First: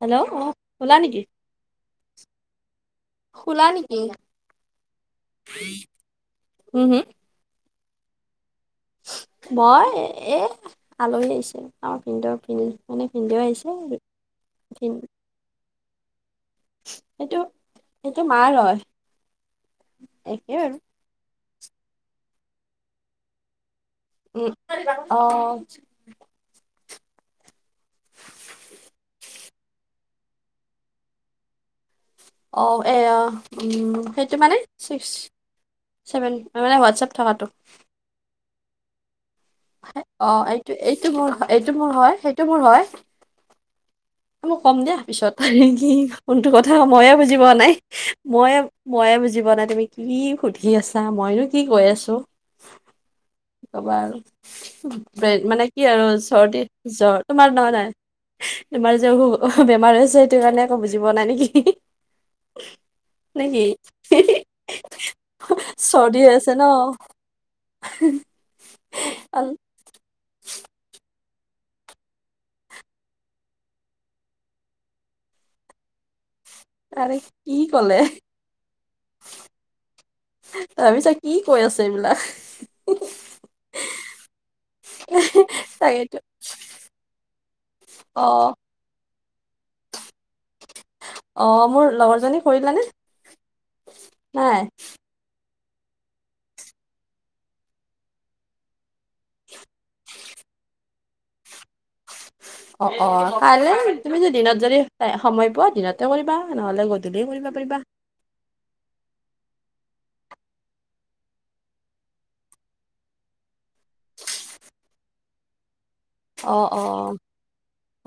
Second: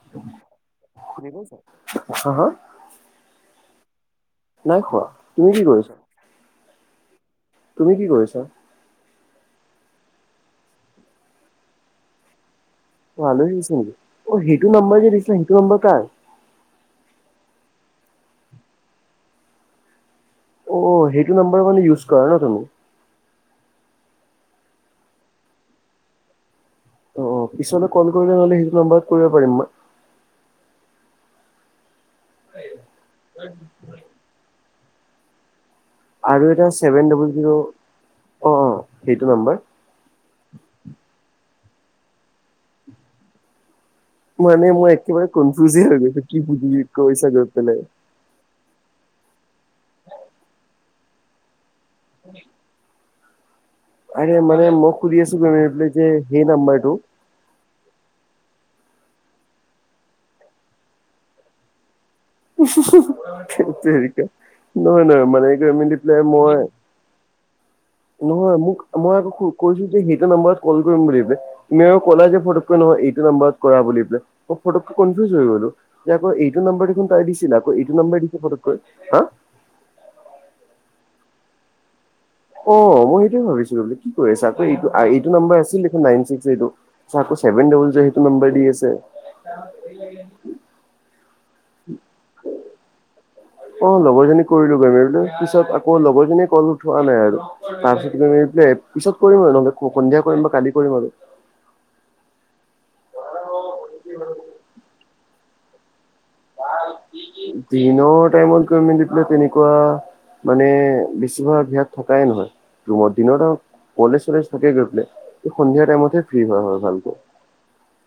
Hello অ শুলা নেকি? শুনি পাইছা হাঁ হাঁ শুলা নেকি? নাই খোৱা তুমি কি কৰিছা? উম, হুম তুমি কি কৰিছা? মই এ আলহী আহিছে আমাৰ ভিনদেউ ভিনী আলহি আহিছে নেকি? অ সেইটো নাম্বাৰ যে দিছিলা সেইটো নাম্বাৰ কাৰ? সেইটো সেইটো মাৰ হয় একে আৰু। অ সেইটো নাম্বাৰ মানে ইউজ কৰা ন তুমি? উম [unintelligible] অ। অ পিছলে কল কৰিলে নহ'লে সেইটো নাম্বাৰত কৰিব পাৰিম মই? অ এয়া উম সেইটো মানে ছিক্স ছেভেন মানে হোৱাটছআপ থকাটো? অঁ অঁ সেইটো নাম্বাৰ। অ এইটো এইটো মোৰ এইটো মোৰ হয় সেইটো মোৰ হয়। মানে কম মই দিয়া একেবাৰে পিছত ত কনফিউজে কি হৈ গৈছো কি কোনটো বুজি কথা মইয়ে কৈছা বুজি গৈ পোৱা নাই, পেলাই। মইয়ে মইয়ে বুজি পোৱা নাই তুমি কি সুধি আছা, মইনো কি কৈ আছো। কবা আৰে মানে মই সুধি আছো আৰু গৈ মানে কি পেলাই আৰু যে সেই চৰ্দি নাম্বাৰটো জ্বৰ। তোমাৰ ন নাই [inaudible] তোমাৰ যে অ বেমাৰ হৈছে সেইটো কাৰণে একো বুজি পোৱা নাই নেকি? [unintelligible] নেকি ঠেট তেৰীকা! নহয় নহয় মানে মানে [unintelligible] দি চৰ্দি পেলাই হৈ আছে মই ন নহয় মোক মই আকৌ আল- কৈছো কি সেইটো নাম্বাৰত কল কৰিম বুলি তুমি আৰু কলা যে ফটককৈ নহয় এইটো নাম্বাৰত কৰা বুলি পেলাই, মই ফতককে কনফিউজ হৈ গলো। যে আকৌ এইটো নাম্বাৰ দেখোন আৰে তাই কি দিছিল, আকৌ ক'লে এইটো নাম্বাৰ দিছে পটককৈ। হা? ভাবিছা কি কৈ আছে এইবিলাক। অ মই সেইটোৱে ভাবিছো বোলে কি কৈ আছা? আকৌ এইটো এইটো নাম্বাৰ আছিল দেখোন তাকেইতো নাইন ছিক্স এইটো। আকৌ ছেভেন ডবল জিৰ সেইটো অ নাম্বাৰ দি আছে। [inaudible] অ মোৰ লগৰজনী কৰি দিলা নে? অ লগৰজনীক কৰিলো গৈ, মই বোলো পিছত আকৌ লগৰজনীয়ে কল উঠোৱা নাই আৰু। তাৰপিছত [unintelligible] পিছত কৰিম আৰু নহ'লে সন্ধিয়া কৰিম বা কালি কৰিম আৰু। অ অ কাইলৈ তুমি যদি দিনত যদি সময় পোৱা দিনতে কৰিবা। নহ'লে গধূলি কৰিব [inaudible] পাৰিবা দিনৰ টাইমত গৈ মেলি পেলাই তেনেকুৱা মানে বেছিভাগ ইয়াত থকাই নহয়। ৰুমত দিনত আও কলেজ চলেজ থাকে গৈ পেলাই সন্ধিয়া টাইমতহে ফ্ৰী অ হোৱা হয় অ ভালকে,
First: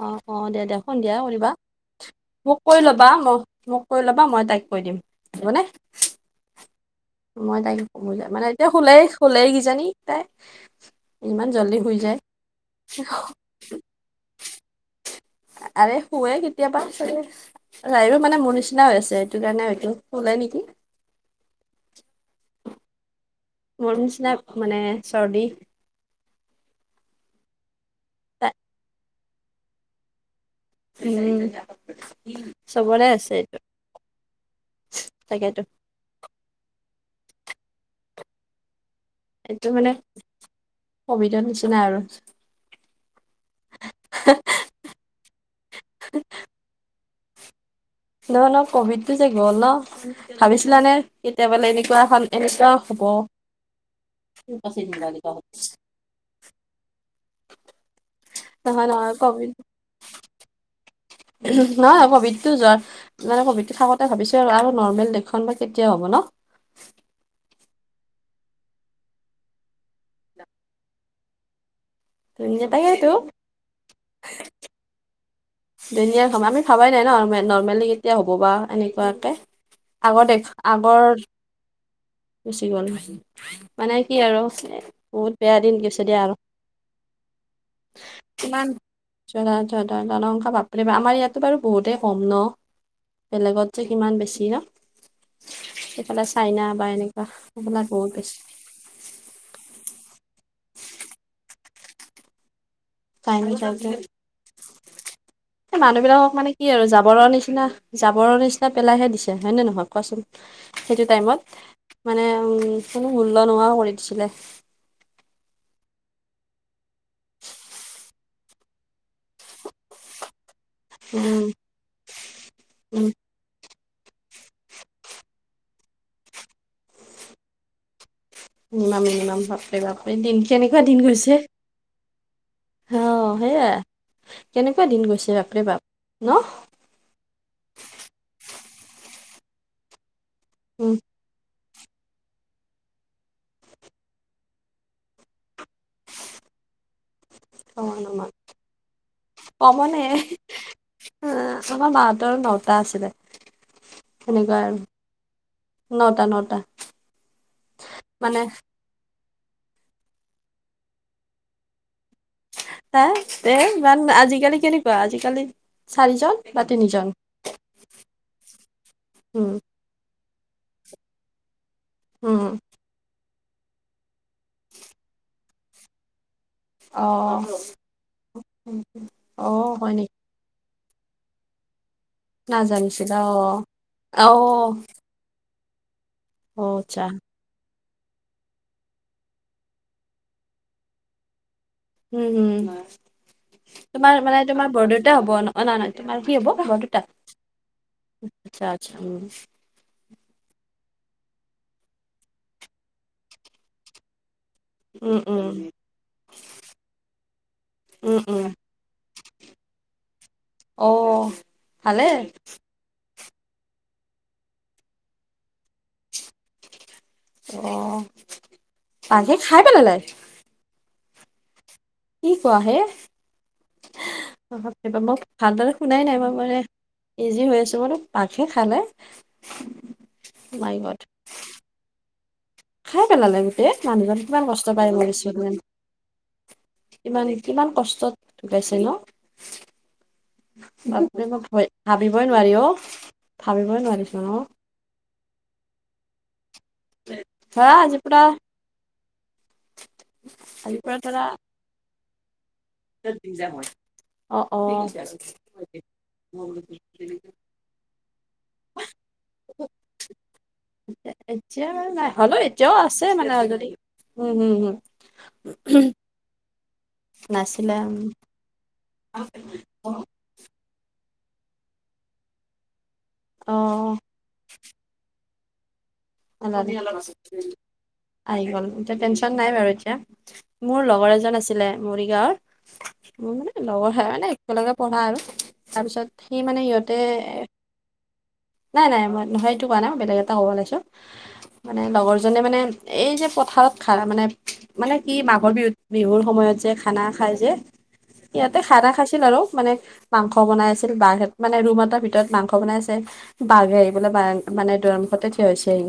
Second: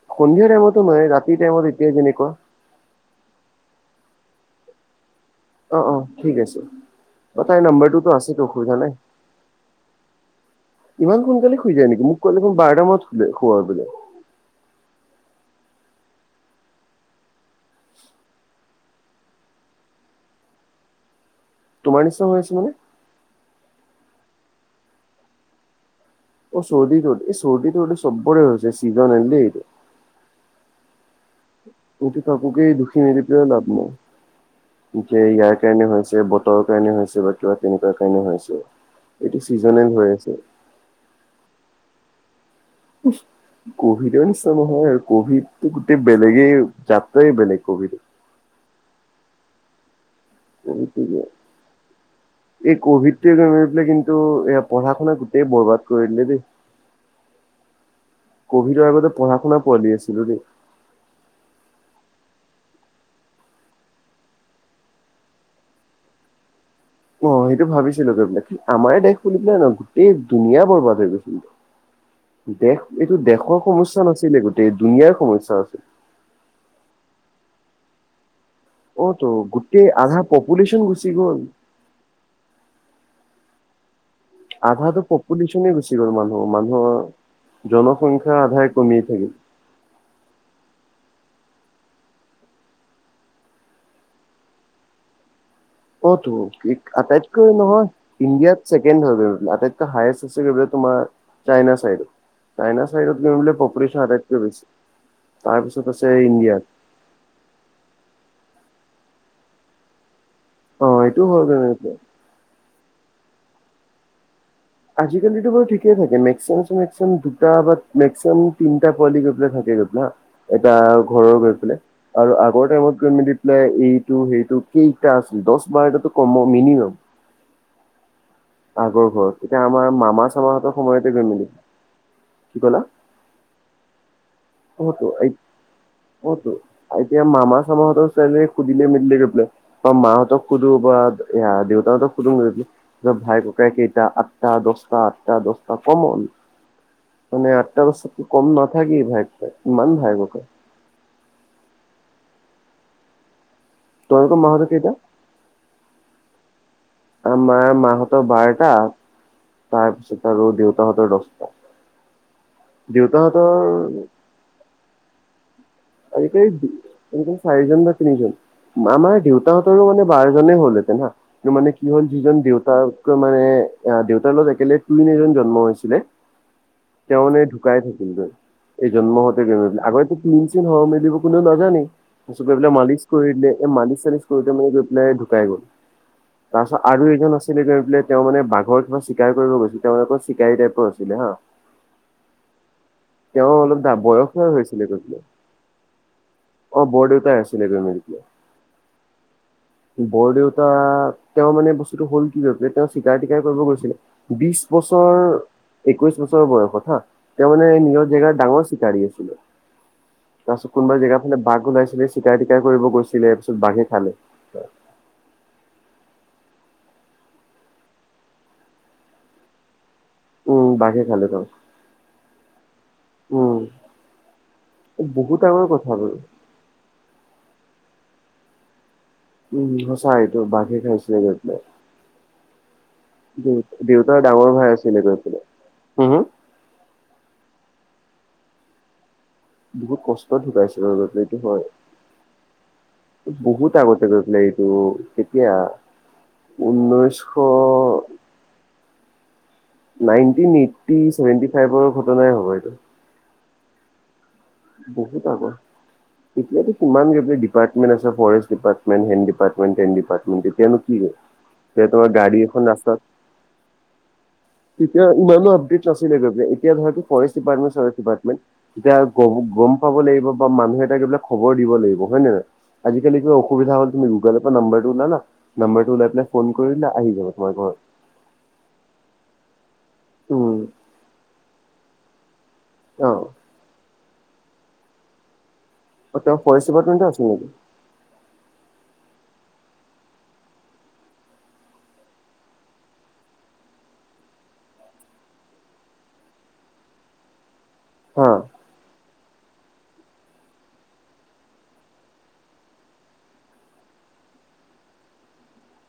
অ অ সন্ধিয়া দিয়া দিয়া টাইমতো নহয় সন্ধিয়া ৰাতিৰ কৰিবা টাইমত এতিয় যেনেকুৱা। মোক কৈ ল'বা মই মোক কৈ ল'বা, মই তাইক কৈ দিম। হ'বনে অঁ অঁ ঠিক আছে। বা মই তাইৰ তাইক নাম্বাৰটোতো [inaudible] আছেতো মানে এতিয়া অসুবিধা নাই শুলেই শুলেই কিজানি তাই? ইমান জল্দি শুই যায়। কয় দেখোন বাৰটা মানত শুলে, শুৱে বোলে? আৰে শুৱে কেতিয়াবা চাগে। ৰাইৰো মানে মোৰ নিচিনা হৈ আছে, এইটো কাৰণে হয়টো শুলে নেকি? তোমাৰ নিচিনা হৈ আছে মানে? মোৰ নিচিনা মানে চৰ্দি। অ চৰ্দি তৰ্দি, এই চৰ্দিটো সবৰে হৈ তাই গৈছে চিজন আহিল দেই এইটো। উম উম্। এইটো কাকোকেই দুখী নিদি পেলাই লাভ নাই, যে ইয়াৰ তাকেতো কাৰণে হৈছে বত তৰ কাৰণে হৈছে বা কিবা তেনেকুৱা কাৰণে হৈছে। এইটো চিজনেল মানে হৈ আছে কভিদৰ নিচিনা আৰু। কভিদৰ নিচিনা নহয় আৰু। ক'ভিডটো গোটেই বেলেগেই, জাতটোৱেই বেলেগ ক'ভিডটো। [unintelligible] কভিডটো যে গ'ল ন'। ভাবিছিলানে, কেতিয়বা এনেকুৱা এখন, এই এনেকুৱাও হ'ব? কভিডটোৱে গৈ পেলাই কিন্তু এয়া পঢ়া শুনা গোটেই বৰবাত কৰি দিলে দেই। নহয় কভিডৰ আগতে, নহয় কভিড পঢ়া-শুনা কৰি আছিলোঁ, দেই। [unintelligible] নহয় কভিডটো [unintelligible] মানে, কভিটো থাকোঁতে ভাবিছে আৰু, আৰু নৰ্মেল দেশখন বা কেতিয়াও হ'ব ন'! অ'! সেইটো ভাবিছিলোঁ! গৈ পেলাই, আমাৰে দেশ বুলি পেলাই ন' গোটেই দুনীয়া বৰবাদ হৈ গৈছিল! দেশ, তাকেইতো এইটো দেশৰ সমস্যা নাছিলে গোটেই, দুুনীয়াৰ সমস্যা আছিল। [unintelligible] আমি খাবাই নাই ন' নৰ্মেলি কেতিয়া হ'ব বা! অ তো এনেকুৱাতে, গোটেই আধা আগতে? পপুলেশ্যন গুচি আগৰ। গ'ল গুচি গ'ল [unintelligible] মানে কি আৰু আধাটোো বহুত বেয়া পপুলেশ্যনে দিন গুচি গৈছে গ'ল দিয়া আৰু মানুহ মানুহৰ জনসংখ্যা আধায় কমিয়েই থাকিল। [unintelligible] বাপৰে বা! আমাৰ ইয়াততো বাৰু বহুতে কম ন'? বেলেগত যে কিমান বেছি ন'? এইফালে অ'তো! চাইনা কি? বা এনেকুৱা আটাইতকৈ সেইবিলাক নহয়, বহুত বেছি ইণ্ডিয়াত ছেকেণ্ড [unintelligible] আটাইতকৈ হাইএষ্ট [unintelligible] তোমাৰ, চাইনা চাইডে। চাইনা চাইডত চাইনা [unintelligible] পপুলেচন আটাইতকৈ বেছি। এ, তাৰপিছত আছে মানুহবিলাকক মানে, ইণ্ডিয়াত কি আৰু জাবৰৰ নিচিনা, জাবৰ নিচিনা পেলাইহে দিছে, হয়নে নহয় কোৱাচোন? অ সেইটো এইটো হয় টাইমত। মানে, কোনো মূল্য নোহোৱা কৰি দিছিলে। আজিকালিটো বাৰু ঠিকেই থাকে, [unintelligible] দুটা বা [unintelligible] তিনটা পোৱালি গৈ পেলাই থাকেগৈ। ধৰ, এটা ঘৰৰ উম গৈ পেলাই। আৰু আগৰ টাইমত উম গৈ মেলি [unintelligible] এইটো-সেইটো কেইটা আছিল! দহ-বাৰ টাতো কম, মিনিমাম। আগৰ ঘৰত মিনিমাম-মিনিমাম। এতিয়া, আমাৰ মামা-চামা হঁতৰ সময়তে গৈ মেলি। কি ক'লা? অ'! সেয়াই। অ কেনেকুৱা দিন তো গৈছে বাপৰে বাপ! ন'? অতো এতিয়া, মামা-চামা হঁতৰ চেলেৰী সুধিলে-মেলিলে গৈ পেলাই, বা মাহঁতক সুধো উম বা এইয়া, দেউহঁতক সুধো, ভাই-ককাই কেইটা? আঠটা-দহটা, আঠটা-দহ কমন! মানে, কমা আঠটা নমান কম নাথাকে ভাই। ককাই ইমান কমনে! ভাই ককাই আমাৰ, মাহঁতৰ নটা আছিলে। তোমালোকৰ সেনেকুৱা মাহঁতৰ কেইটা আৰু নটা-নটা। আমাৰ মাহঁতৰ বাৰটা, তাৰপিছত আৰু দেউতাহঁতৰ দহটা। হা! এ, ইমান, আজিকালি কেনেকুৱা? আজিকালি চাৰিজন আজিকালি, বা তিনিজন চাৰিজন বা তিনিজন। আমাৰ উম দেউতাহঁতৰো মানে, বাৰজনেই হ'ল হেতেন হা! কিন্তু মানে, কি হ'ল, উম যিজন দেউতা মানে, দেউতাৰ লগত একেলগ, টুইন এজন জন্ম হৈছিলে। অ তেওঁ মানে, ঢুকাই থাকিল গৈ, এই জন্ম হওঁতে অ [unintelligible] হয় আগতেতো নেকি [unintelligible] চ' গৈ পেলাই মালিচ নাজানিছিলা কৰি অ দিলে। এই, মালিচ- চালিচ অ কৰি গৈ পেলাই ঢুকাই গ'ল। অ তাৰপিছত আচ্ছা আৰু এজন আছে। [unintelligible] তেওঁ মানে, বাঘৰ কিবা চিকাৰ কৰিব গৈছিল, তেওঁলোকৰ চিকাৰী টাইপৰ আছিলে, হা। উম, হোঁ! তেওঁ অলপ হয়। তোমাৰ মানে, বয়সীয়াল তোমাৰ হৈছিলে গৈ বৰদেউতা পেলাই হ'ব ন'? অ'! নহয়, নহয়, তোমাৰ কি হ'ব, অ' বৰদেউতা? বৰ দেউতাই আছিলে গৈ মেলি পেলাই আচ্ছা, আচ্ছা, উম। বৰদেউতা, তেওঁৰ মানে, বস্তুটো হ'ল কি! [unintelligible] তেওঁ চিকাৰ-টিকাৰ কৰিব গৈছিলে। বিছ বছৰ উম উম একৈশ বছৰ বয়সত হা তেতিয়া মানে নিজৰ উম জেগাৰ উম ডাঙৰ চিকাৰী আছিলে। তাৰপিছত অ কোনবা জেগা ফালে বাঘ ওলাইছিলে ভালে চিকাই-টিকাৰ কৰিব গৈছিলে তাৰ পিছত বাঘে খালে। অ বাঘে খাই পেলালে? উম বাঘে খালে কি কোৱা হে? উম বাপ ৰে বাপ মই বহুত ডাঙৰ ভালদৰে কথা শুনাই বাৰু নাই, মই মানে বিজি হৈ আছো মানে বাঘে খালে? উম সঁচা এইটো মাই বাঘে গড খাইছিলে খাই পেলালে দেউ গোটেই? মানুহজন দেউতাৰ কিমান ডাঙৰ কষ্ট ভাই পায় আছিলে গৈ মৰিছে পেলাই কিজান। হম হম ইমান কিমান কষ্টত ঢুকাইছে ন? বহুত কষ্ট ঢুকাইছিল [unintelligible] বাপৰে এইটো মই হয়। ভয় ভাবিবই নোৱাৰি অ বহুত ভাবিবই আগতে নোৱাৰিচোন অ গৈছিলে এই ত কেতিয়া ঊনৈছশ ধৰা আজিৰ পৰা নাইনটিন আজিৰ এইটি পৰা ধৰা ছেভেটি ফাইভৰ ঘটনাই হ'ব এইটো। [unintelligible] [unintelligible] এতিতো কিমান যদি ডিপাৰটেণ্ট আছে ফৰেষ্ট ডিপাৰ্টমেণ্ট, হেনড ডিপাৰ্টমেণ্ট, তেন ডিপাৰটেণ তেতিনো কি এতিয়া তেতিয়া বাৰু তোমাৰ নাই, গাড়ী হ'লেও এখন এতিয়াও ৰাস্তাত আছে মানে অ যদি তেতিয়া ইমানো অপডেট নাছি নাছিলে যদি। এতিয়া ধৰা ফৰেষ্ট ডিপৰ্মেন্ত নাছিলে চৰেচ উম, ডিপৰ্মেন্ত এতিয়া আৰু গ গম পাব [unintelligible] খবৰ দিব লাগিব হয় নে নাই? আজিকালি কিবা অ অসুবিধা হ'ল তুমি গগলৰ পৰা নাম্বাৰটো উলালা, নম্বৰটো উলাই পেলাই ফোন কৰিলা আহি যাব তোমাৰ ঘৰত। আহি গ'ল এতিয়া টেনশচন নাই বাৰু এতিয়া। উম মোৰ লগৰ এজন আছিলে মৰিগাঁৱৰ মোৰ মানে লগৰ হয় মানে একেলগে পঢ়া আৰু। তাৰ অ পিছত তেওঁ সি মানে ফৰেষ্ট সিহঁতে ডিপাৰ্টমেণ্টৰ আছিল নেকি এ নাই নাই মই নহয় এইটো কোৱা নাই, বেলেগ এটা কব লাইছো। মানে লগৰজনে মানে এই যে পথাৰত খাৰ মানে মানে কি মাঘৰ বিহু বিহুৰ সময়ত যে খানা খাই যে হা ইয়াতে খানা খাইছিল আৰু মানে মাংস বনাই আছিল, বাঘ মানে ৰুম এটাৰ ভিতৰত মাংস বনাই আছে বাঘ আহি বোলে বা মানে দৰ্মুখতে থিও হৈছেহি।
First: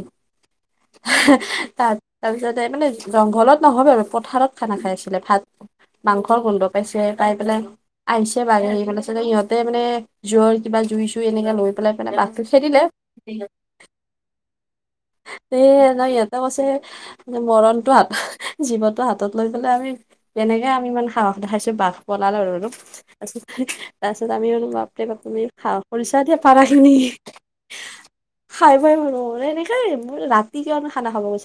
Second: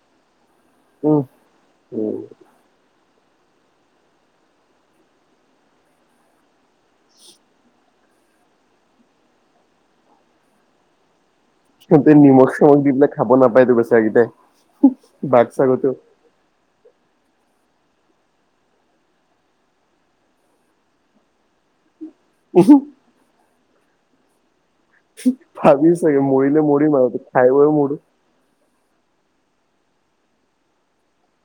উম উম তাৰপিছতে মানে জংঘলত নহয় আৰু পথাৰত খানা খাই আছিলে। ভাত মাংসৰ গোন্ধ পাইছে পাই পেলাই আহিছে বাৰু সেই [unintelligible] সিহঁতে মানে জুইৰ কিবা জুই-চুই এনেকে লৈ পেলাই সিহঁতে পেলাই বাঘটো নিমখ-চিমখ খেদিলে দি পাই খাব নাপায় তো বেছেগেইটাই। বাঘ তে চাগতো সিহঁতে কৈছে মৰণটো হাত, জীৱনটো হাতত লৈ পেলাই আমি তেনেকে আমি ইমান সাহস দেখাইছো বাঘ পলালো আৰু তাৰ তাৰপিছত আমি কেতিয়াবা তুমি সাহস ভাবি কৰিছা চাগে দিয়া মৰিলে পাৰাখিনি মৰিম আৰু খাই বৈ মোৰ খাই বই মানো এনেকে মোৰ ৰাতি কিয় খানা খাব গৈ?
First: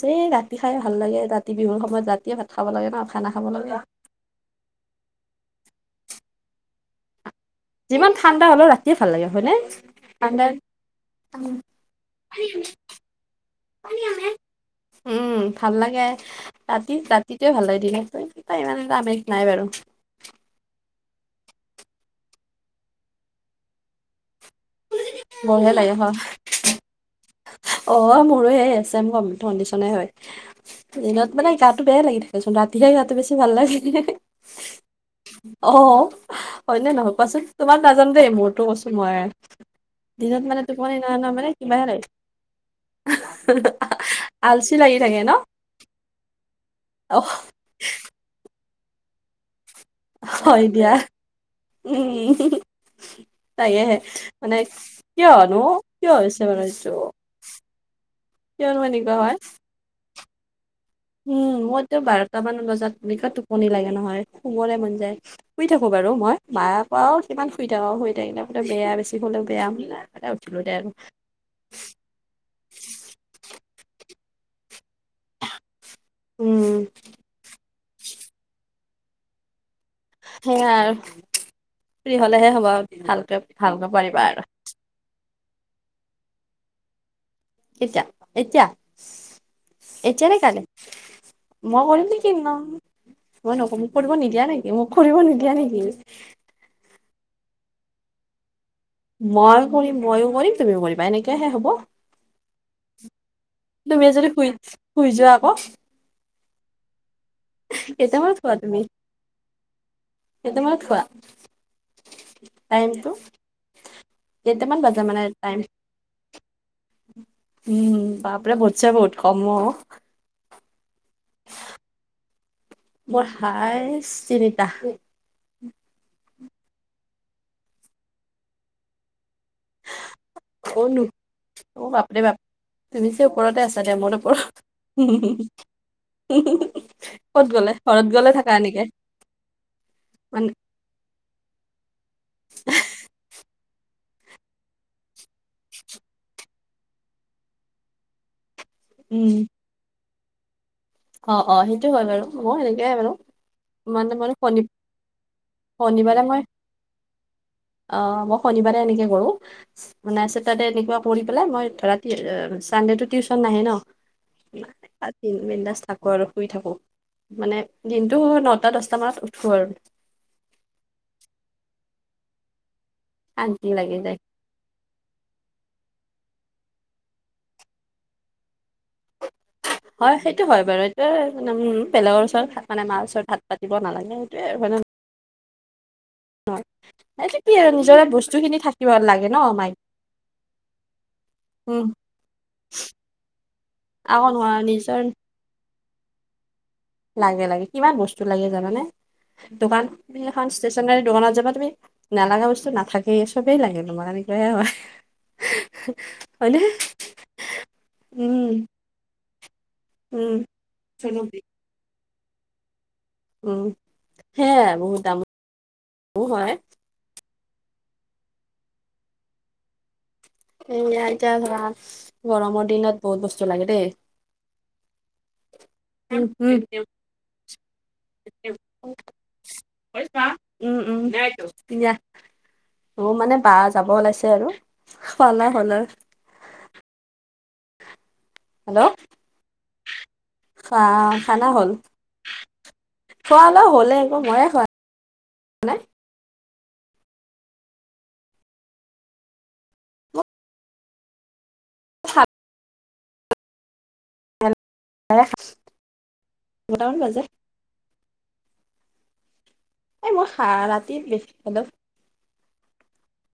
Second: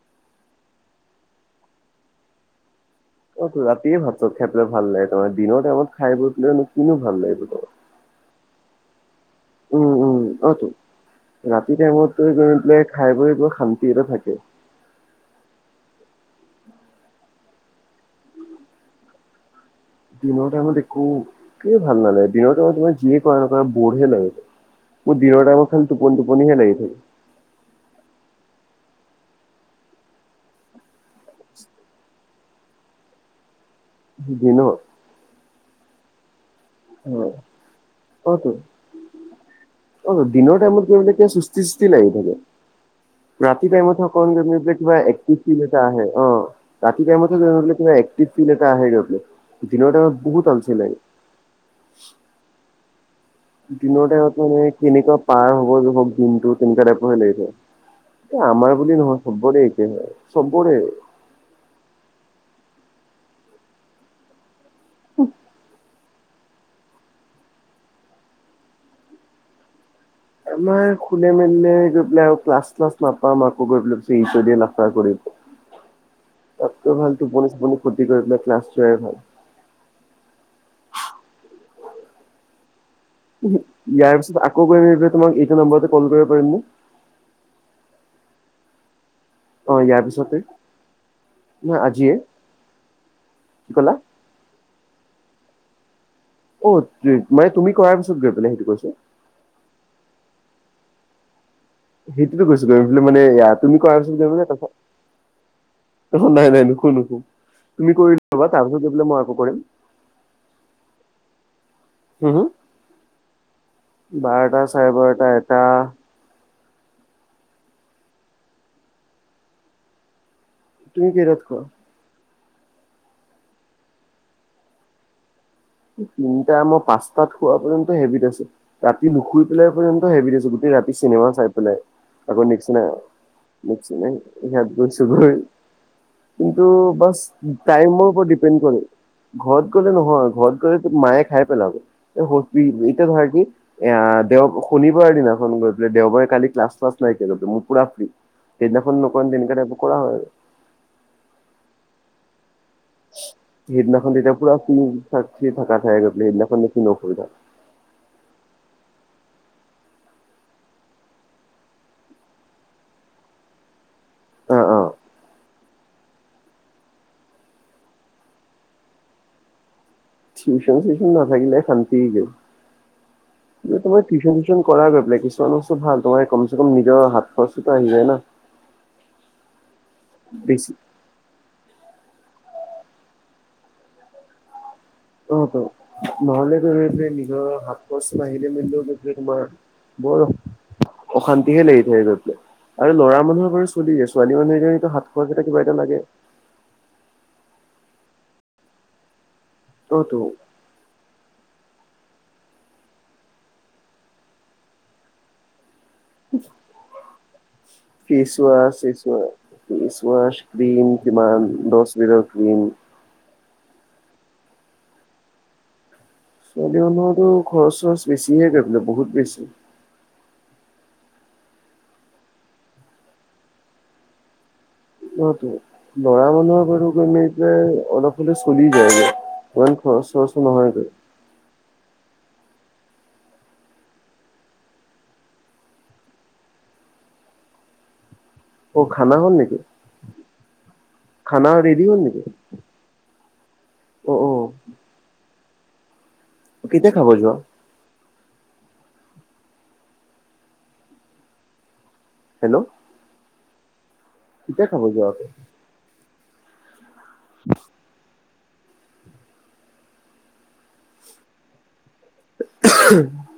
ছে ৰাতি খাই ভাল লাগে, ৰাতি বিহুৰ সময়ত ৰাতিয়ে ভাত খাব লাগে ন। খানা খাব অ লাগে ৰাতিয়ে ভাত-চাত খাই পেলাই ভাল লাগে তাৰমানে দিনৰ টাইমত খাই বৈ পিনে কিনো ভাল লাগিব তাৰ। যিমান ঠাণ্ডা হ'লেও ৰাতিয়ে ভাল লাগে হয়নে? উম উম ঠাণ্ডা অ তো ৰাতি টাইমত গৈ পেলাই খাই বৈ বৰ শান্তি এটা থাকে। উম ভাল লাগে ৰাতি ৰাতিটয়ে ভাল লাগে দ ইমান এটা আমেষ নাই বাৰু। দিনৰ টাইমত একো একেই ভাল নালাগে দিনৰ টাইমত তোমাৰ যিয়ে কৰা নকৰা বৰহে লাগে মোৰ দিনৰ বৰহে টাইমত চুন লাগে হয়। টোপন টোপনি হে লাগি থাকে। অ মোৰো সেই আছে কম ধণ্ডিশনে হয়। দিনত মানে গাটো বেয়া লাগি থাকেচোন ৰাতিহে গাটো বেছি ভাল লাগে। দিনত অ। হয়নেে অ নহ'বাচোন তোমাক নাজান দেই অ তো মোৰতো কৈছো মই। অ দিনত দিনৰ মানে টাইমত টোপনি ক নহয় ক নহয় মানে চুস্তি কিবাহে চুস্তি লাগে লাগি থাকে। ৰাতি টাইমত থ আলচি লাগি কিবা থাকে ন। এক্টিটা আহে অ। ৰাতি অ', টাইমতেবা ফিল এটা আহে দিন বহুত হয় আলচি দিয়া লাগে। উম। দিনৰ টাইপত মানে কেনেকুৱা পাৰ কিয়নো হ'ব কিয় হওক হৈছে দমটো বাৰু তেনেকুৱা এইটো টাইপৰ হৈ লাগিছে। আমাৰ কিয়নো বুলি এনেকুৱা নহয় হয়। সবৰে এয়া হয় চবৰে। উম মইত বাৰটাামান বজাত এনেকুৱা টোপনি লাগে নহয়। শুবলে মন যায় শুই থাকো বাৰু মই। মাৰ পৰাও কিমান শুই থাকক আৰু হৈ থাকিল ত আে বেয়া বেছি হ'লে বেয়া হ নাই। আমাৰ খোনে মেলে গৈ পেলাই আৰু ক্লা চ্লা নাপাম আকৌ গৈ পেলাই ইচ লাফা কৰিম। উম, তাতকৈ ভাল টোপনি চপনি ফৰ্তি কৰি পেলাই ক্লাছ ভাল। সেয়া আৰু ফ্ৰী হলেহে হ'ব আৰু ভালকে ভালকৈ পাৰিবা আৰু। কৰিব তোমাক এইটো নম্বাৰতে কল কৰিব পাৰিম নে? কেতিয়া এতিয়া অ ইয়াৰ এতি ন পিছতে কাইলে? নহয় মই কৰিম আজিয়ে নে কিি ন মই কি নক মোক ক'লা? কৰিব নিদিয়া নাইকি? মোক কৰিব নিদিয়া নেকি? অ মানে তুমি কৰাৰ পিছত গৈ পেলাই সেইটো কৈছো। ময়ো কৰিম ময়ো কৰিম তুমিও কৰিবা এনেকেহে হ'ব। সেইটোতো কৈছো গৈম বোে মানে তুমি কৰা পিছত যদি গৈ শুই তাৰছত শুই যোৱা আকৌ, ন নাই নাই নুখো নুখো তুমি কেইটামানত কৰিলোৱাবা তাৰ পিছত গৈ পেলাই মই আকৌ কৰিম। স তোমই খোৱা। হম হম বাৰটা কেইটামান চাৰে বজা মানে বাৰটা টাইম। এটা উম বাপৰে বছে বহুত কম। তুমি কেইটাত শুৱা? মই হাইছ তিনিটা। তিনিটা মই পাঁচটাত খোৱা পৰ্যন্ত হেভিত আছে ৰাতি নুশুই পেলাই পৰ্যন্ত হেভিিত আছে। ৰাতি অনো চিনেমা চাই পেলাই অ বাপৰে বাপ আকৌ নিকচনা তুমি যে ওপৰতে আছা দিয়া মোৰ ওপৰত সহাত গৈ চুবৈ। কিন্তু বা ক'ত গ'লে ঘৰত টাইমৰ গ'লে ওপৰত থাকা ডিপেড কৰে এনেকে ঘৰত গলে নহয় মানে ঘ মায়ে খাই পেলাব এইটো ধৰ কি? এ দেও শনিবাৰৰ দিনাখন গৈ পেলাই দেওবাৰে কালি ক্লাছ চ্লাছ নাইকিয়া গ প মোৰ পুৰা ফ্ৰী। সেইদিনাখন উম নকৰি তেনেক একোৰ কৰা হয় আৰু। অ অ সেইটো হয়ল আৰুাৰ মই সেনেকয়ে বাৰু। সেইদিনাখন মানে মানে তেতিয়া পুৰা শনি আুনি চাকি থকা থাই শনিবাৰে গছিলে মই হেইদিনাখন নি অসুবিধা। অ মই শনিবাৰে এনেকে কৰো। মানাই আছে তাতে এনেকুৱা কৰি পেলাই মই ধৰা চানডে টো টিউচন নাহে ন। অ' অ' অজি বিন্দাছ। থাকো আৰু শুই থাকো মানে দিনটো নটা দছটা মানত উঠো আৰু। টিউশন চিউচন নাথাকিলে শান্তি যায় শান্তি কিন্তু লাগি তোমাৰ যায় টিউশন এক্টিং কৰা গৈ পেলাই কিছুমান বস্তু ভাল তোমাৰ এই কমচে কম নিজৰ হাত খৰচটোতো আহি যায় ন [unintelligible] হয় সেইটো হয় বেছি বাৰু এইটোয়ে মানে উম বেলেগৰ ওচৰত মানে মাৰ ওচৰত হাত পাতিব নালাগে সেইটোয়ে আৰু হয় নে ন অ ত নহলেতো নিজে এইটো নিজৰ কি আৰু হাত নিজৰে খৰছ নহিলে বস্তুখিনি মানে থাকিব গৈ পেলাই লাগে ন তোমাৰ মাইক বৰ অশান্তিহে উম লাগি থাকে গৈ পেলাই আৰু ল'ৰা মানুহৰ বাৰু চলি যোয় আকৌ ছোৱালী মানুহ নহয় এজনীতো নিজৰ হাত খৰচ কিবা এটা লাগে লাগে লাগে কিমান বস্তু লাগে জানানে দোকান ততো এখন ষ্টেচনাৰী দোকানত যাবা তুমি নালাগা বস্তু নাথাকেই চবেই লাগে তোমাৰ এনেকোৱায়ে হয় উ হয়নে উম ফেচৱাচ চিচোৱাচ উম ফেচৱাচ ক্ৰীম কিমান দহ লিটাৰ ক্ৰীম উম হেয়াই আৰু বহুত দামো হয় ছোৱালী মানুহৰতো খৰচ চৰচ বেছিহে গৈ বোলে বহুত বেছি এয়া এতিয়া ধৰা গৰমৰ দিনত বহুত বস্তু লাগে দেই অ ত উম লৰা মানুহৰ উম বাৰু তেনেকে অলপ হলেও চলি যায়গে সিমান খৰচ চৰচো নহয়গৈ উ দেটো য়া মোৰ মানে বা যাব ওলাইছে আৰু খালা হলা অ খানা হল নেকি খোৱা খানা হ'ল খোৱা অলপ হ'লে অ' আকৌ ময়ে খোৱা অ' নাই কেতিয়া খাব যোৱা [unintelligible] হেল্ল' কেতিয়া খাব যোৱা দুটা মান বাজে [unintelligible] এই মোৰ ৰাতিত বেছি খালেও উমহ